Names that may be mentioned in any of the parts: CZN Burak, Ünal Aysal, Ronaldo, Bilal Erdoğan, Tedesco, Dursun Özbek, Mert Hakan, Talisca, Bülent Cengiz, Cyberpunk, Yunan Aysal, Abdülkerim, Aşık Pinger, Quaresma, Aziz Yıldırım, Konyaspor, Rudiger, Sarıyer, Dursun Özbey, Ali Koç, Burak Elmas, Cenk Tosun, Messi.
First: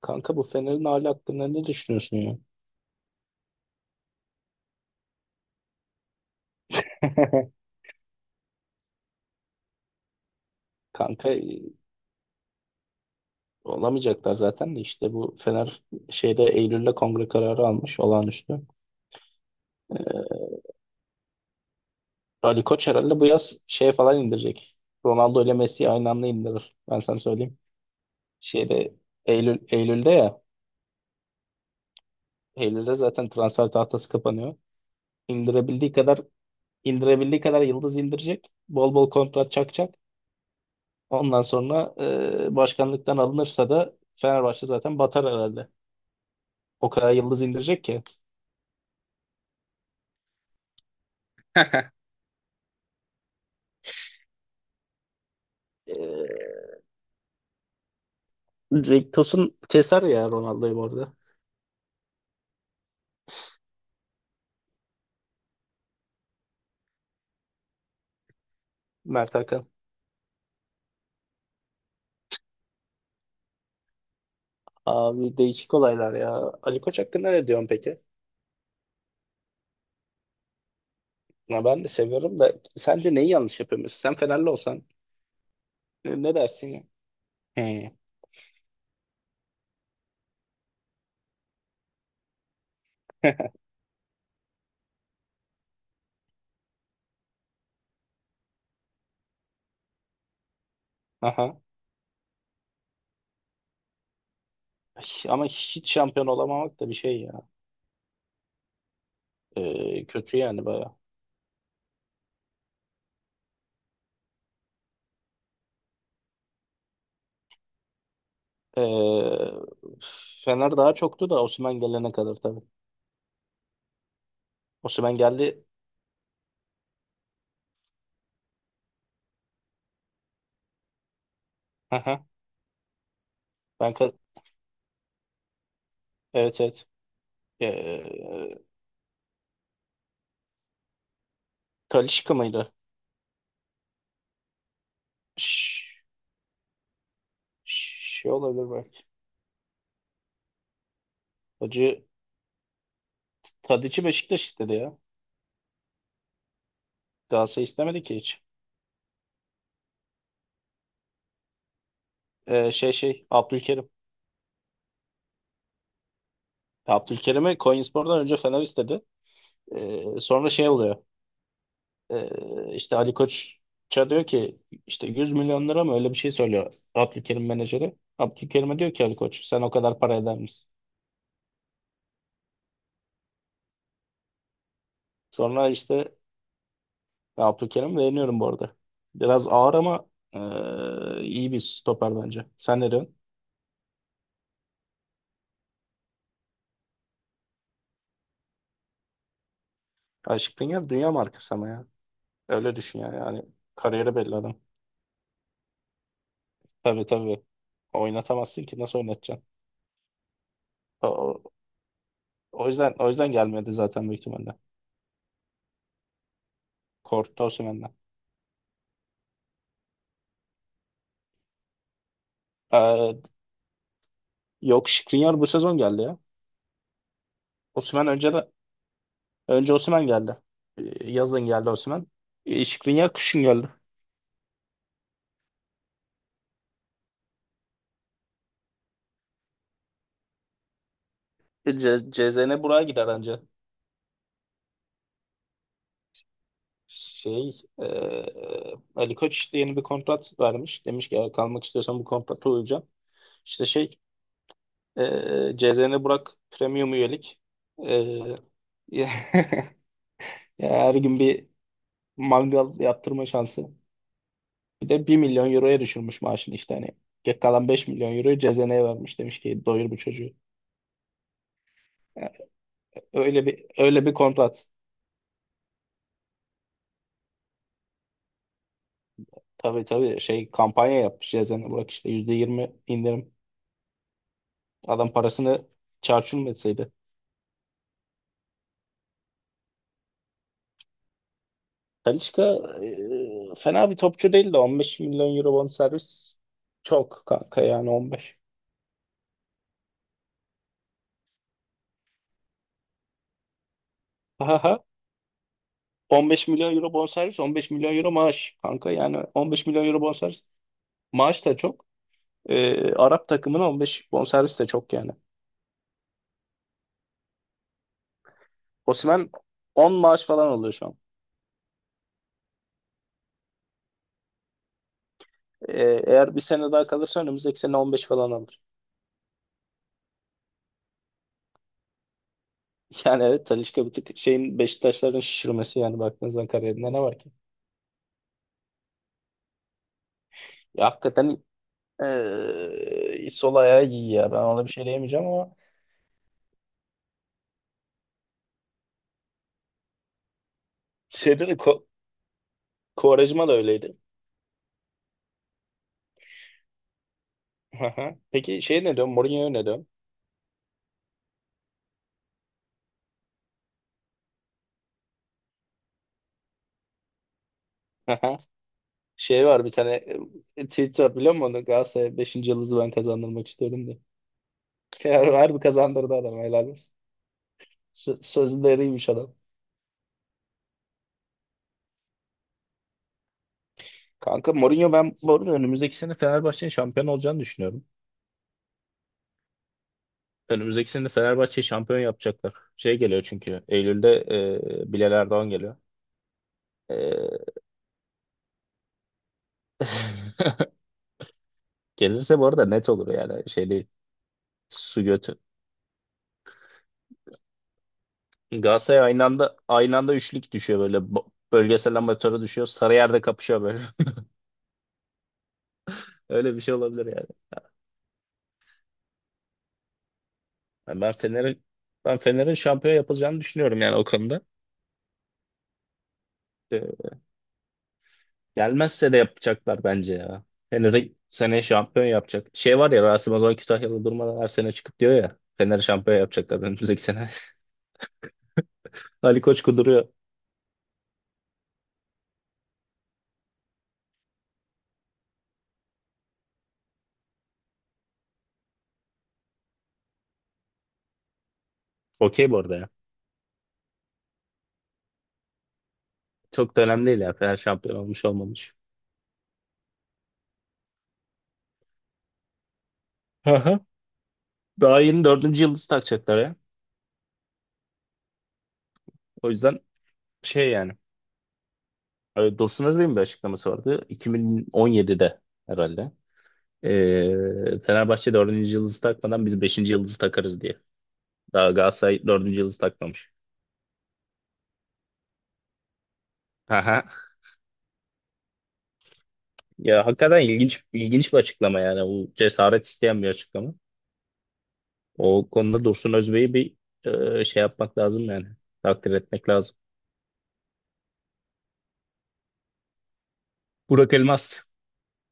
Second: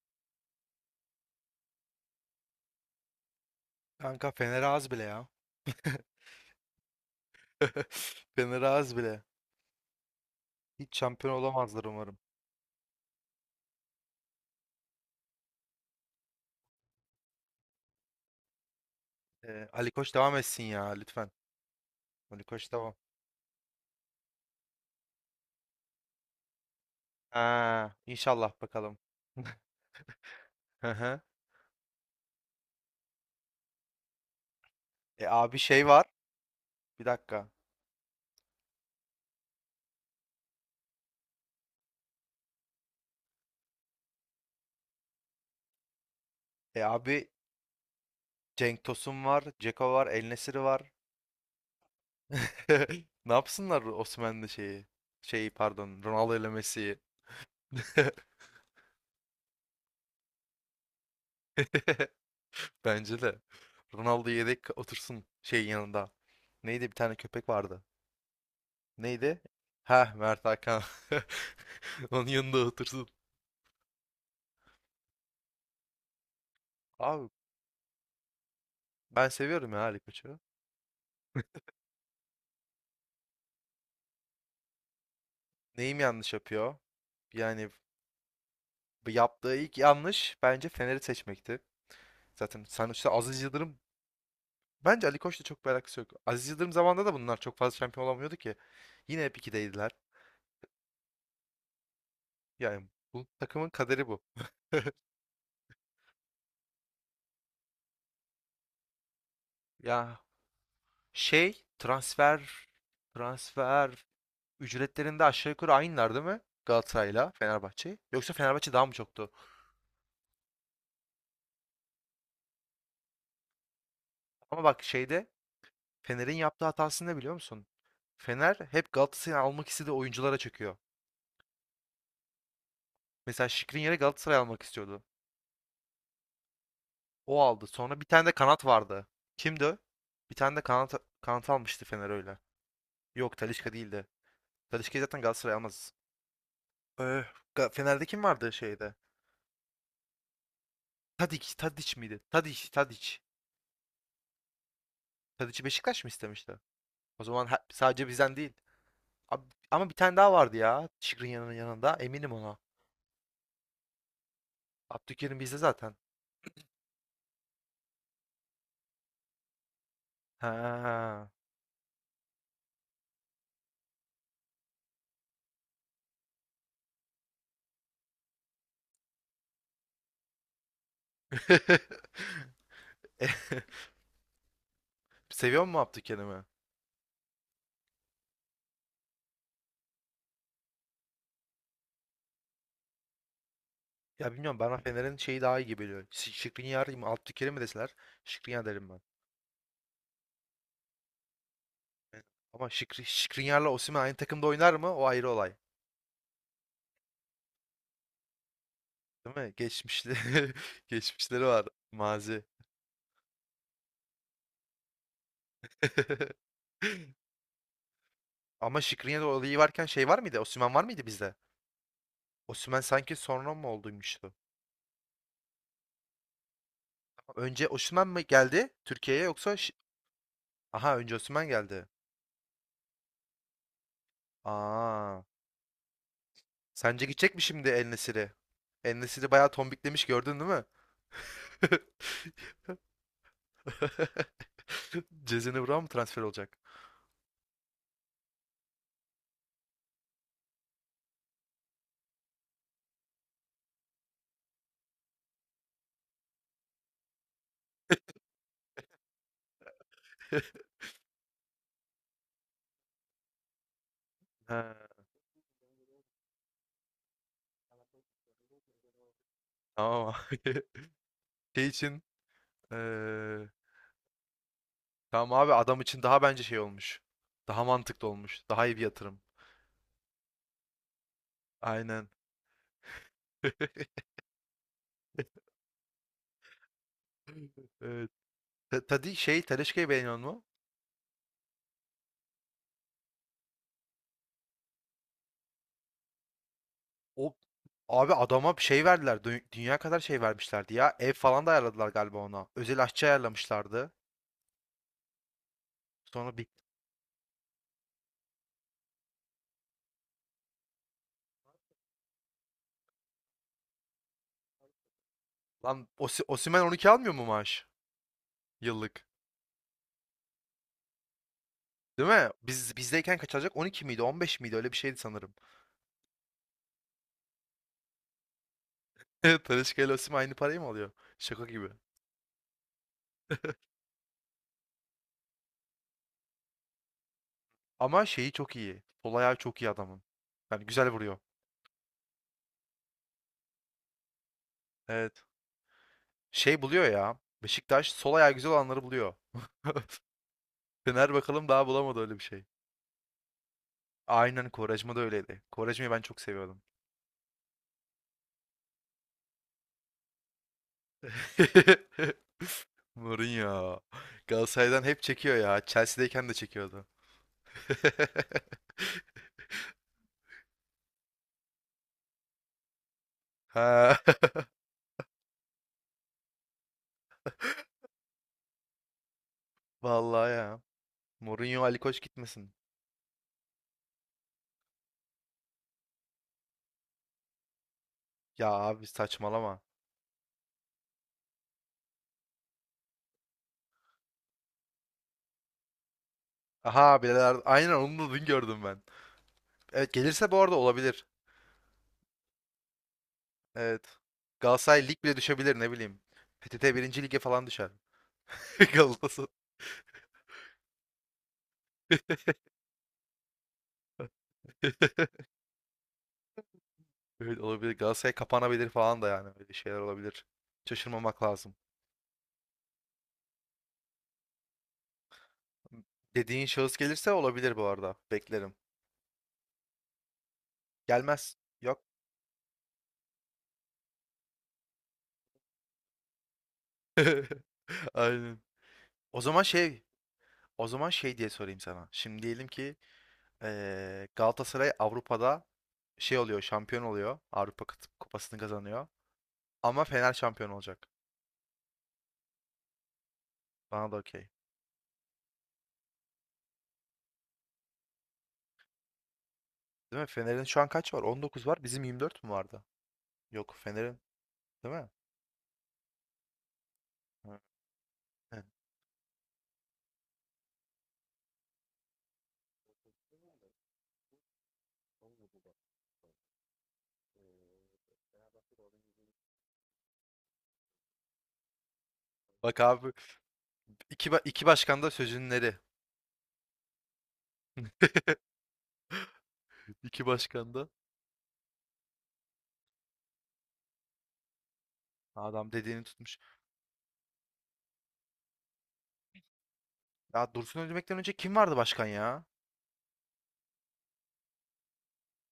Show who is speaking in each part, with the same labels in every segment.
Speaker 1: Kanka bu Fener'in hali hakkında ne düşünüyorsun ya?
Speaker 2: Kanka Fener az bile ya. Fener az bile. Hiç
Speaker 1: Kanka
Speaker 2: şampiyon olamazlar umarım.
Speaker 1: olamayacaklar zaten de işte bu Fener şeyde Eylül'de kongre kararı almış olağanüstü.
Speaker 2: Ali Koç
Speaker 1: Ee,
Speaker 2: devam etsin ya lütfen. Ali
Speaker 1: Ali
Speaker 2: Koç
Speaker 1: Koç
Speaker 2: devam.
Speaker 1: herhalde bu yaz şeye falan indirecek. Ronaldo ile Messi'yi aynı anda indirir. Ben sana söyleyeyim.
Speaker 2: Ha, inşallah
Speaker 1: Şeyde
Speaker 2: bakalım.
Speaker 1: Eylül Eylül'de ya.
Speaker 2: Hı hı.
Speaker 1: Eylül'de zaten transfer tahtası kapanıyor.
Speaker 2: E abi şey
Speaker 1: İndirebildiği
Speaker 2: var.
Speaker 1: kadar
Speaker 2: Bir
Speaker 1: indirebildiği
Speaker 2: dakika.
Speaker 1: kadar yıldız indirecek. Bol bol kontrat çakacak. Ondan sonra başkanlıktan alınırsa da Fenerbahçe zaten batar herhalde.
Speaker 2: E
Speaker 1: O kadar
Speaker 2: abi
Speaker 1: yıldız indirecek ki.
Speaker 2: Cenk Tosun var, Ceko var, El Nesiri var. Ne yapsınlar Osimhen'le şeyi? Şeyi pardon, Ronaldo ile
Speaker 1: Ee,
Speaker 2: Messi'yi.
Speaker 1: Cenk Tosun keser ya Ronaldo'yu bu arada.
Speaker 2: Bence de. Ronaldo yedek otursun şey yanında. Neydi bir tane köpek vardı.
Speaker 1: Mert
Speaker 2: Neydi?
Speaker 1: Hakan.
Speaker 2: Ha Mert Hakan. Onun yanında otursun.
Speaker 1: Abi değişik olaylar ya. Ali Koç
Speaker 2: Abi
Speaker 1: hakkında ne diyorsun peki?
Speaker 2: ben seviyorum ya Ali Koç'u.
Speaker 1: Ya ben de seviyorum da sence neyi yanlış yapıyor mesela? Sen Fenerli olsan
Speaker 2: Neyim yanlış
Speaker 1: ne dersin
Speaker 2: yapıyor?
Speaker 1: ya?
Speaker 2: Yani
Speaker 1: He.
Speaker 2: bu yaptığı ilk yanlış bence Fener'i seçmekti. Zaten sonuçta Aziz Yıldırım bence Ali Koç'la çok bir alakası yok. Aziz Yıldırım zamanında da bunlar çok fazla şampiyon olamıyordu ki. Yine hep ikideydiler.
Speaker 1: Aha.
Speaker 2: Yani bu takımın kaderi bu.
Speaker 1: Ama hiç şampiyon olamamak da bir şey ya. Ee,
Speaker 2: Ya
Speaker 1: kötü yani baya.
Speaker 2: şey transfer transfer ücretlerinde aşağı yukarı aynılar değil mi? Galatasaray'la Fenerbahçe. Yoksa Fenerbahçe daha mı çoktu?
Speaker 1: Ee, Fener daha çoktu da Osimhen gelene kadar tabii.
Speaker 2: Ama bak
Speaker 1: Osimhen
Speaker 2: şeyde
Speaker 1: geldi.
Speaker 2: Fener'in yaptığı hatasını ne biliyor musun? Fener hep Galatasaray'ı almak istediği oyunculara çöküyor.
Speaker 1: Aha.
Speaker 2: Mesela Şikrin
Speaker 1: Ben
Speaker 2: yere
Speaker 1: ka-
Speaker 2: Galatasaray almak istiyordu.
Speaker 1: evet evet.
Speaker 2: O aldı. Sonra bir tane de
Speaker 1: Ee,
Speaker 2: kanat vardı. Kimdi o? Bir tane de kanat almıştı Fener
Speaker 1: Talisca
Speaker 2: öyle.
Speaker 1: mıydı?
Speaker 2: Yok Talisca değildi. Talisca'yı zaten Galatasaray almaz.
Speaker 1: Ş-
Speaker 2: Ee, Ga- Fener'de kim
Speaker 1: Şey
Speaker 2: vardı
Speaker 1: olabilir
Speaker 2: şeyde?
Speaker 1: belki.
Speaker 2: Tadic, Tadic
Speaker 1: Hacı
Speaker 2: miydi? Tadic, Tadic.
Speaker 1: Tadiç'i Beşiktaş istedi ya.
Speaker 2: Tadic'i Beşiktaş mı istemişti? O zaman he-
Speaker 1: Galatasaray istemedi
Speaker 2: sadece
Speaker 1: ki
Speaker 2: bizden
Speaker 1: hiç.
Speaker 2: değil. Ab- ama bir tane daha vardı ya. Şikrin yanının yanında. Eminim ona.
Speaker 1: Şey, Abdülkerim.
Speaker 2: Abdülkerim bizde zaten.
Speaker 1: Abdülkerim'i Konyaspor'dan önce Fener istedi. Sonra şey oluyor.
Speaker 2: Ha.
Speaker 1: İşte Ali Koç'a diyor ki işte 100 milyon lira mı öyle bir şey söylüyor Abdülkerim menajeri. Abdülkerim'e diyor ki Ali Koç sen o kadar para eder misin?
Speaker 2: Seviyor
Speaker 1: Sonra
Speaker 2: mu
Speaker 1: işte
Speaker 2: Abdülkerim'i?
Speaker 1: Abdülkerim beğeniyorum bu arada. Biraz ağır ama iyi bir stoper bence. Sen ne diyorsun?
Speaker 2: Ya bilmiyorum bana Fener'in şeyi daha iyi gibi geliyor. Şi- Skriniar mı Abdülkerim mi deseler Skriniar derim ben.
Speaker 1: Aşık Pinger dünya markası ama ya.
Speaker 2: Ama
Speaker 1: Öyle düşün
Speaker 2: Şikri,
Speaker 1: yani. Yani
Speaker 2: Skriniar'la Osimhen
Speaker 1: kariyeri
Speaker 2: aynı
Speaker 1: belli
Speaker 2: takımda
Speaker 1: adam.
Speaker 2: oynar mı? O ayrı olay.
Speaker 1: Tabii tabii. Oynatamazsın ki. Nasıl
Speaker 2: Değil
Speaker 1: oynatacaksın?
Speaker 2: mi? Geçmişli
Speaker 1: O,
Speaker 2: geçmişleri
Speaker 1: o
Speaker 2: var. Mazi.
Speaker 1: o yüzden gelmedi zaten büyük ihtimalle. Korktu Osimhen'den.
Speaker 2: Ama Skriniar olayı varken şey var mıydı? Osimhen var mıydı bizde? Osimhen sanki
Speaker 1: Ee,
Speaker 2: sonra mı olduymuştu?
Speaker 1: yok, Skriniar bu sezon geldi ya.
Speaker 2: Önce
Speaker 1: Osimhen
Speaker 2: Osimhen mi
Speaker 1: önce de
Speaker 2: geldi Türkiye'ye yoksa Şi-
Speaker 1: önce Osimhen geldi.
Speaker 2: Aha
Speaker 1: Ee,
Speaker 2: önce
Speaker 1: Yazın
Speaker 2: Osimhen
Speaker 1: geldi
Speaker 2: geldi.
Speaker 1: Osimhen. Skriniar kışın geldi.
Speaker 2: Aa. Sence gidecek mi şimdi El Nesir'e? El Nesir'i bayağı tombiklemiş gördün değil mi?
Speaker 1: CZN buraya gider anca.
Speaker 2: Cezene Burak'a mı transfer olacak?
Speaker 1: Şey e, Ali Koç işte yeni bir kontrat vermiş. Demiş ki "Eğer kalmak istiyorsan bu kontrata uyacaksın." İşte CZN Burak Premium üyelik. Ee, ya her gün bir mangal yaptırma şansı.
Speaker 2: Ha,
Speaker 1: Bir de 1 milyon euroya düşürmüş maaşını işte hani. Geri kalan 5 milyon euroyu CZN'ye vermiş demiş ki doyur bu
Speaker 2: tamam
Speaker 1: çocuğu.
Speaker 2: abi. Şey için
Speaker 1: Yani öyle
Speaker 2: eee,
Speaker 1: bir öyle bir kontrat.
Speaker 2: tamam abi adam için daha bence şey olmuş. Daha mantıklı olmuş. Daha iyi bir yatırım.
Speaker 1: Tabii tabii şey kampanya yapmış CZN Burak
Speaker 2: Aynen.
Speaker 1: işte %20 indirim. Adam parasını çarçur etseydi.
Speaker 2: Evet. Ta- Tadi şey Tedesco'yu beğeniyor mu?
Speaker 1: Talisca fena bir topçu değil de 15 milyon euro bonservis çok
Speaker 2: O
Speaker 1: kanka yani on
Speaker 2: abi
Speaker 1: beş.
Speaker 2: adama bir şey verdiler. Dü- Dünya kadar şey vermişlerdi ya. Ev falan da ayarladılar galiba ona. Özel aşçı ayarlamışlardı. Sonra bir
Speaker 1: 15 milyon euro bonservis, 15 milyon euro maaş kanka. Yani 15 milyon euro bonservis. Maaş da çok. Arap takımına 15 bonservis de çok yani.
Speaker 2: lan Osi- Osimhen 12 almıyor mu maaş? Yıllık.
Speaker 1: Osimhen 10 maaş falan alıyor şu an.
Speaker 2: Değil mi? Biz bizdeyken kaç alacak? 12 miydi? 15 miydi? Öyle bir şeydi sanırım.
Speaker 1: Ee, eğer bir sene daha kalırsa önümüzdeki sene 15 falan alır.
Speaker 2: Talisca ile Osimhen aynı parayı mı alıyor? Şaka gibi.
Speaker 1: Yani evet Talisca bir tık şeyin Beşiktaşların şişirmesi yani baktığınız zaman kariyerinde ne var ki?
Speaker 2: Ama şeyi çok iyi. Sol ayağı çok iyi adamın. Yani
Speaker 1: Ya
Speaker 2: güzel vuruyor.
Speaker 1: hakikaten sol ayağı iyi ya. Ben ona bir şey
Speaker 2: Evet.
Speaker 1: diyemeyeceğim ama
Speaker 2: Şey buluyor ya. Beşiktaş sol ayağı güzel olanları buluyor. Fener bakalım
Speaker 1: şeyde de
Speaker 2: daha bulamadı öyle bir şey.
Speaker 1: Quaresma da öyleydi.
Speaker 2: Aynen Quaresma da öyleydi. Quaresma'yı ben çok seviyordum.
Speaker 1: Peki şey ne diyorsun? Mourinho'ya ne diyorsun?
Speaker 2: Mourinho. Galatasaray'dan hep çekiyor ya. Chelsea'deyken de çekiyordu.
Speaker 1: Şey var bir tane tweet var biliyor musun? Onu? Galatasaray 5. yıldızı ben kazandırmak istiyorum diye.
Speaker 2: Ha.
Speaker 1: Harbi kazandırdı adam helal olsun. Sözleriymiş adam.
Speaker 2: Vallahi ya. Mourinho Ali Koç gitmesin.
Speaker 1: Kanka Mourinho ben bu arada önümüzdeki sene Fenerbahçe'nin şampiyon olacağını düşünüyorum.
Speaker 2: Ya abi saçmalama.
Speaker 1: Önümüzdeki sene Fenerbahçe'yi şampiyon yapacaklar. Şey geliyor çünkü Eylül'de Bilal Erdoğan geliyor.
Speaker 2: Aha bileler.
Speaker 1: E,
Speaker 2: Aynen onu da dün gördüm ben. Evet gelirse bu arada olabilir.
Speaker 1: Gelirse bu arada net olur yani şey
Speaker 2: Evet.
Speaker 1: değil.
Speaker 2: Galatasaray
Speaker 1: Su
Speaker 2: lig bile
Speaker 1: götü.
Speaker 2: düşebilir ne bileyim. PTT birinci lige falan düşer.
Speaker 1: Galatasaray aynı
Speaker 2: Galatasaray.
Speaker 1: anda aynı anda üçlük düşüyor böyle bölgesel amatöre düşüyor. Sarıyer'de kapışıyor böyle. Öyle bir şey olabilir yani.
Speaker 2: Evet olabilir. Galatasaray kapanabilir falan da yani. Öyle şeyler olabilir.
Speaker 1: Yani ben
Speaker 2: Şaşırmamak lazım.
Speaker 1: Fener'e ben Fener'in şampiyon yapılacağını düşünüyorum yani o konuda.
Speaker 2: Dediğin şahıs
Speaker 1: Ee,
Speaker 2: gelirse olabilir bu arada. Beklerim.
Speaker 1: gelmezse de yapacaklar bence ya. Fener'i
Speaker 2: Gelmez.
Speaker 1: seneye
Speaker 2: Yok.
Speaker 1: şampiyon yapacak. Şey var ya Rasim Ozan Kütahyalı durmadan her sene çıkıp diyor ya. Fener şampiyon yapacaklar önümüzdeki sene.
Speaker 2: Aynen. O
Speaker 1: Ali
Speaker 2: zaman
Speaker 1: Koç
Speaker 2: şey,
Speaker 1: kuduruyor.
Speaker 2: o zaman şey diye sorayım sana. Şimdi diyelim ki Galatasaray Avrupa'da şey oluyor, şampiyon oluyor. Avrupa Kıt- Kupası'nı kazanıyor. Ama Fener şampiyon olacak.
Speaker 1: Okey bu arada ya.
Speaker 2: Bana da okey.
Speaker 1: Çok da önemli değil ya. Fener şampiyon olmuş olmamış.
Speaker 2: Değil mi? Fener'in şu an kaç var? 19 var. Bizim 24 mü vardı?
Speaker 1: Hı
Speaker 2: Yok
Speaker 1: hı.
Speaker 2: Fener'in değil mi?
Speaker 1: Daha yeni dördüncü yıldız takacaklar ya.
Speaker 2: Ha, he.
Speaker 1: O yüzden şey yani. Dursun Özbey'in bir açıklaması vardı. 2017'de herhalde. Fenerbahçe dördüncü yıldızı takmadan biz beşinci yıldızı takarız diye. Daha Galatasaray dördüncü
Speaker 2: Bak
Speaker 1: yıldız
Speaker 2: abi
Speaker 1: takmamış.
Speaker 2: iki, ba- iki başkan da sözünleri.
Speaker 1: Aha.
Speaker 2: İki
Speaker 1: Ya hakikaten
Speaker 2: başkan da
Speaker 1: ilginç ilginç bir açıklama yani. Bu cesaret isteyen bir açıklama. O
Speaker 2: adam dediğini
Speaker 1: konuda Dursun
Speaker 2: tutmuş.
Speaker 1: Özbey'i bir şey yapmak lazım yani. Takdir etmek lazım.
Speaker 2: Ya Dursun Özbek'ten önce kim vardı başkan ya?
Speaker 1: Burak Elmas.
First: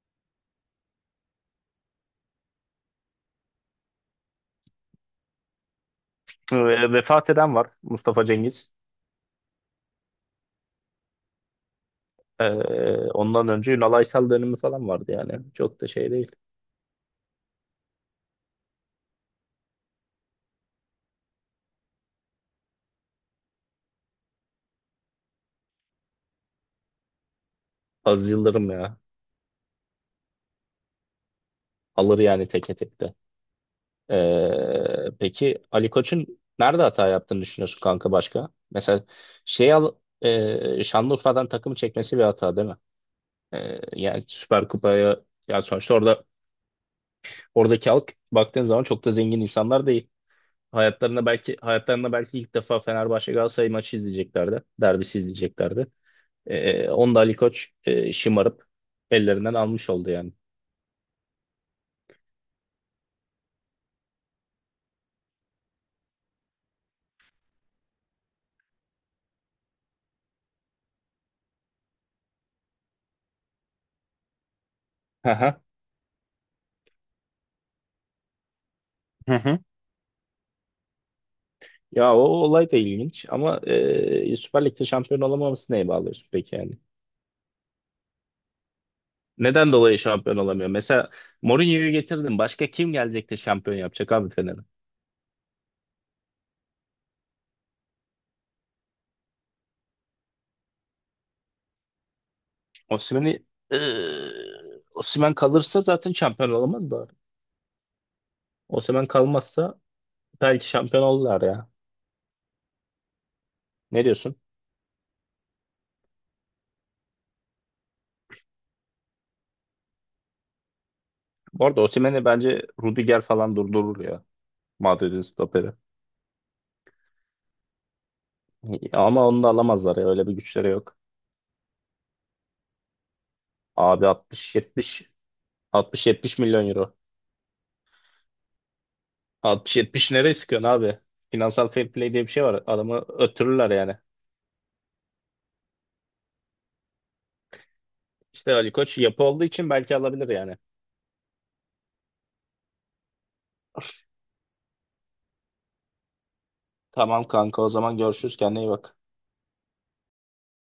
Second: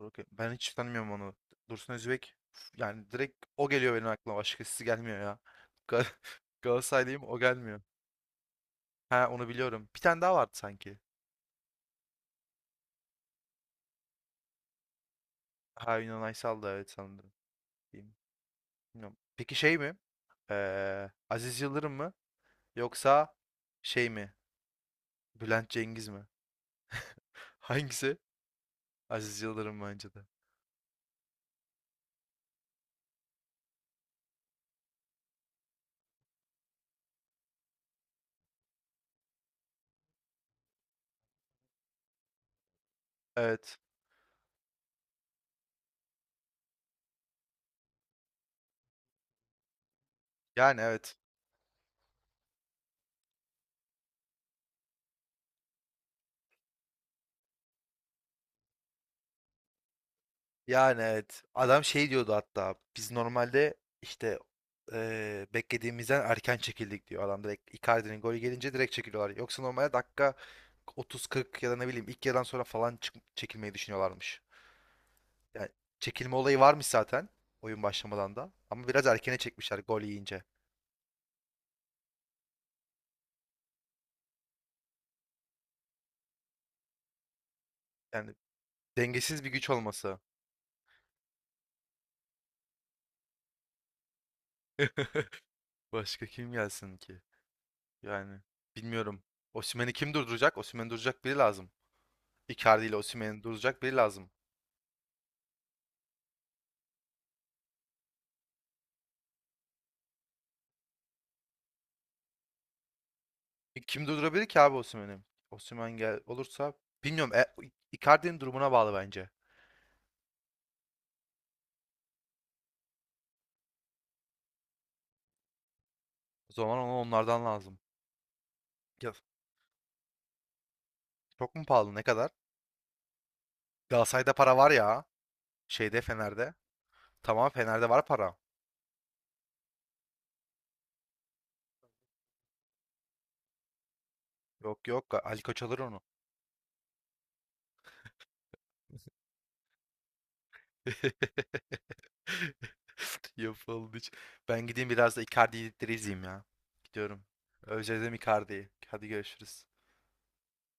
Speaker 2: Dur bakayım. Ben hiç tanımıyorum onu. Dursun Özbek yani direkt o geliyor benim aklıma. Başkası gelmiyor ya. Gal-
Speaker 1: e,
Speaker 2: Galatasaraylıyım
Speaker 1: vefat
Speaker 2: o
Speaker 1: eden var.
Speaker 2: gelmiyor.
Speaker 1: Mustafa Cengiz.
Speaker 2: Ha onu biliyorum. Bir tane daha vardı sanki.
Speaker 1: E, ondan önce Ünal Aysal dönemi falan vardı yani. Çok da
Speaker 2: Ha
Speaker 1: şey
Speaker 2: Yunan
Speaker 1: değil.
Speaker 2: Aysal da evet sanırım. Diyeyim. Bilmiyorum. Peki şey mi? Aziz Yıldırım mı? Yoksa şey mi? Bülent Cengiz mi? Hangisi?
Speaker 1: Az Yıldırım ya.
Speaker 2: Aziz Yıldırım bence de.
Speaker 1: Alır yani teke tek de. Peki Ali Koç'un nerede hata yaptığını düşünüyorsun kanka başka? Mesela şey al Şanlıurfa'dan takımı çekmesi bir hata değil mi?
Speaker 2: Evet.
Speaker 1: Yani Süper Kupa'ya ya sonuçta oradaki halk baktığın zaman çok da zengin insanlar değil.
Speaker 2: Yani evet.
Speaker 1: Hayatlarında belki ilk defa Fenerbahçe Galatasaray maçı izleyeceklerdi. Derbisi izleyeceklerdi. Onu da Ali Koç şımarıp ellerinden almış oldu yani.
Speaker 2: Yani evet. Adam şey diyordu hatta. Biz normalde işte beklediğimizden erken çekildik diyor. Adam direkt Icardi'nin golü gelince direkt çekiliyorlar. Yoksa normalde dakika 30-40 ya da ne bileyim ilk yarıdan sonra falan çık- çekilmeyi düşünüyorlarmış.
Speaker 1: Hı hı.
Speaker 2: Yani çekilme olayı varmış zaten oyun başlamadan da. Ama biraz
Speaker 1: Hı
Speaker 2: erkene
Speaker 1: hı.
Speaker 2: çekmişler gol yiyince.
Speaker 1: Ya o olay da ilginç ama Süper Lig'de şampiyon olamaması neye bağlıyorsun peki yani?
Speaker 2: Yani dengesiz bir güç
Speaker 1: Neden dolayı
Speaker 2: olması.
Speaker 1: şampiyon olamıyor? Mesela Mourinho'yu getirdin. Başka kim gelecek de şampiyon yapacak abi Fener'e?
Speaker 2: Başka kim gelsin ki? Yani bilmiyorum. Osimhen'i kim durduracak? Osimhen'i durduracak biri lazım. Icardi ile
Speaker 1: Osimhen'i
Speaker 2: Osimhen'i
Speaker 1: e,
Speaker 2: durduracak biri lazım.
Speaker 1: Osimhen kalırsa zaten şampiyon olamaz da. Osimhen kalmazsa belki şampiyon olurlar ya.
Speaker 2: E,
Speaker 1: Ne
Speaker 2: kim
Speaker 1: diyorsun?
Speaker 2: durdurabilir ki abi Osimhen'i? Osimhen gel olursa bilmiyorum. E, Icardi'nin durumuna bağlı bence.
Speaker 1: Bu arada Osimhen'i bence Rudiger falan durdurur ya. Madrid'in stoperi.
Speaker 2: O zaman ona onlardan lazım. Ya,
Speaker 1: Ama onu da alamazlar ya. Öyle bir güçleri yok.
Speaker 2: çok mu pahalı? Ne kadar?
Speaker 1: Abi
Speaker 2: Galatasaray'da para var ya.
Speaker 1: 60-70
Speaker 2: Şeyde
Speaker 1: 60-70
Speaker 2: Fener'de.
Speaker 1: milyon euro.
Speaker 2: Tamam Fener'de var para.
Speaker 1: 60-70 nereye sıkıyorsun abi? Finansal fair play diye bir şey var. Adamı öttürürler yani.
Speaker 2: Yok yok Ali Koç alır onu.
Speaker 1: İşte Ali Koç yapı olduğu için belki alabilir yani.
Speaker 2: Yapıldı. Hiç. Ben gideyim biraz da Icardi'leri izleyeyim ya. Gidiyorum.
Speaker 1: Tamam kanka o zaman
Speaker 2: Özledim
Speaker 1: görüşürüz. Kendine
Speaker 2: Icardi'yi.
Speaker 1: iyi bak.
Speaker 2: Hadi görüşürüz.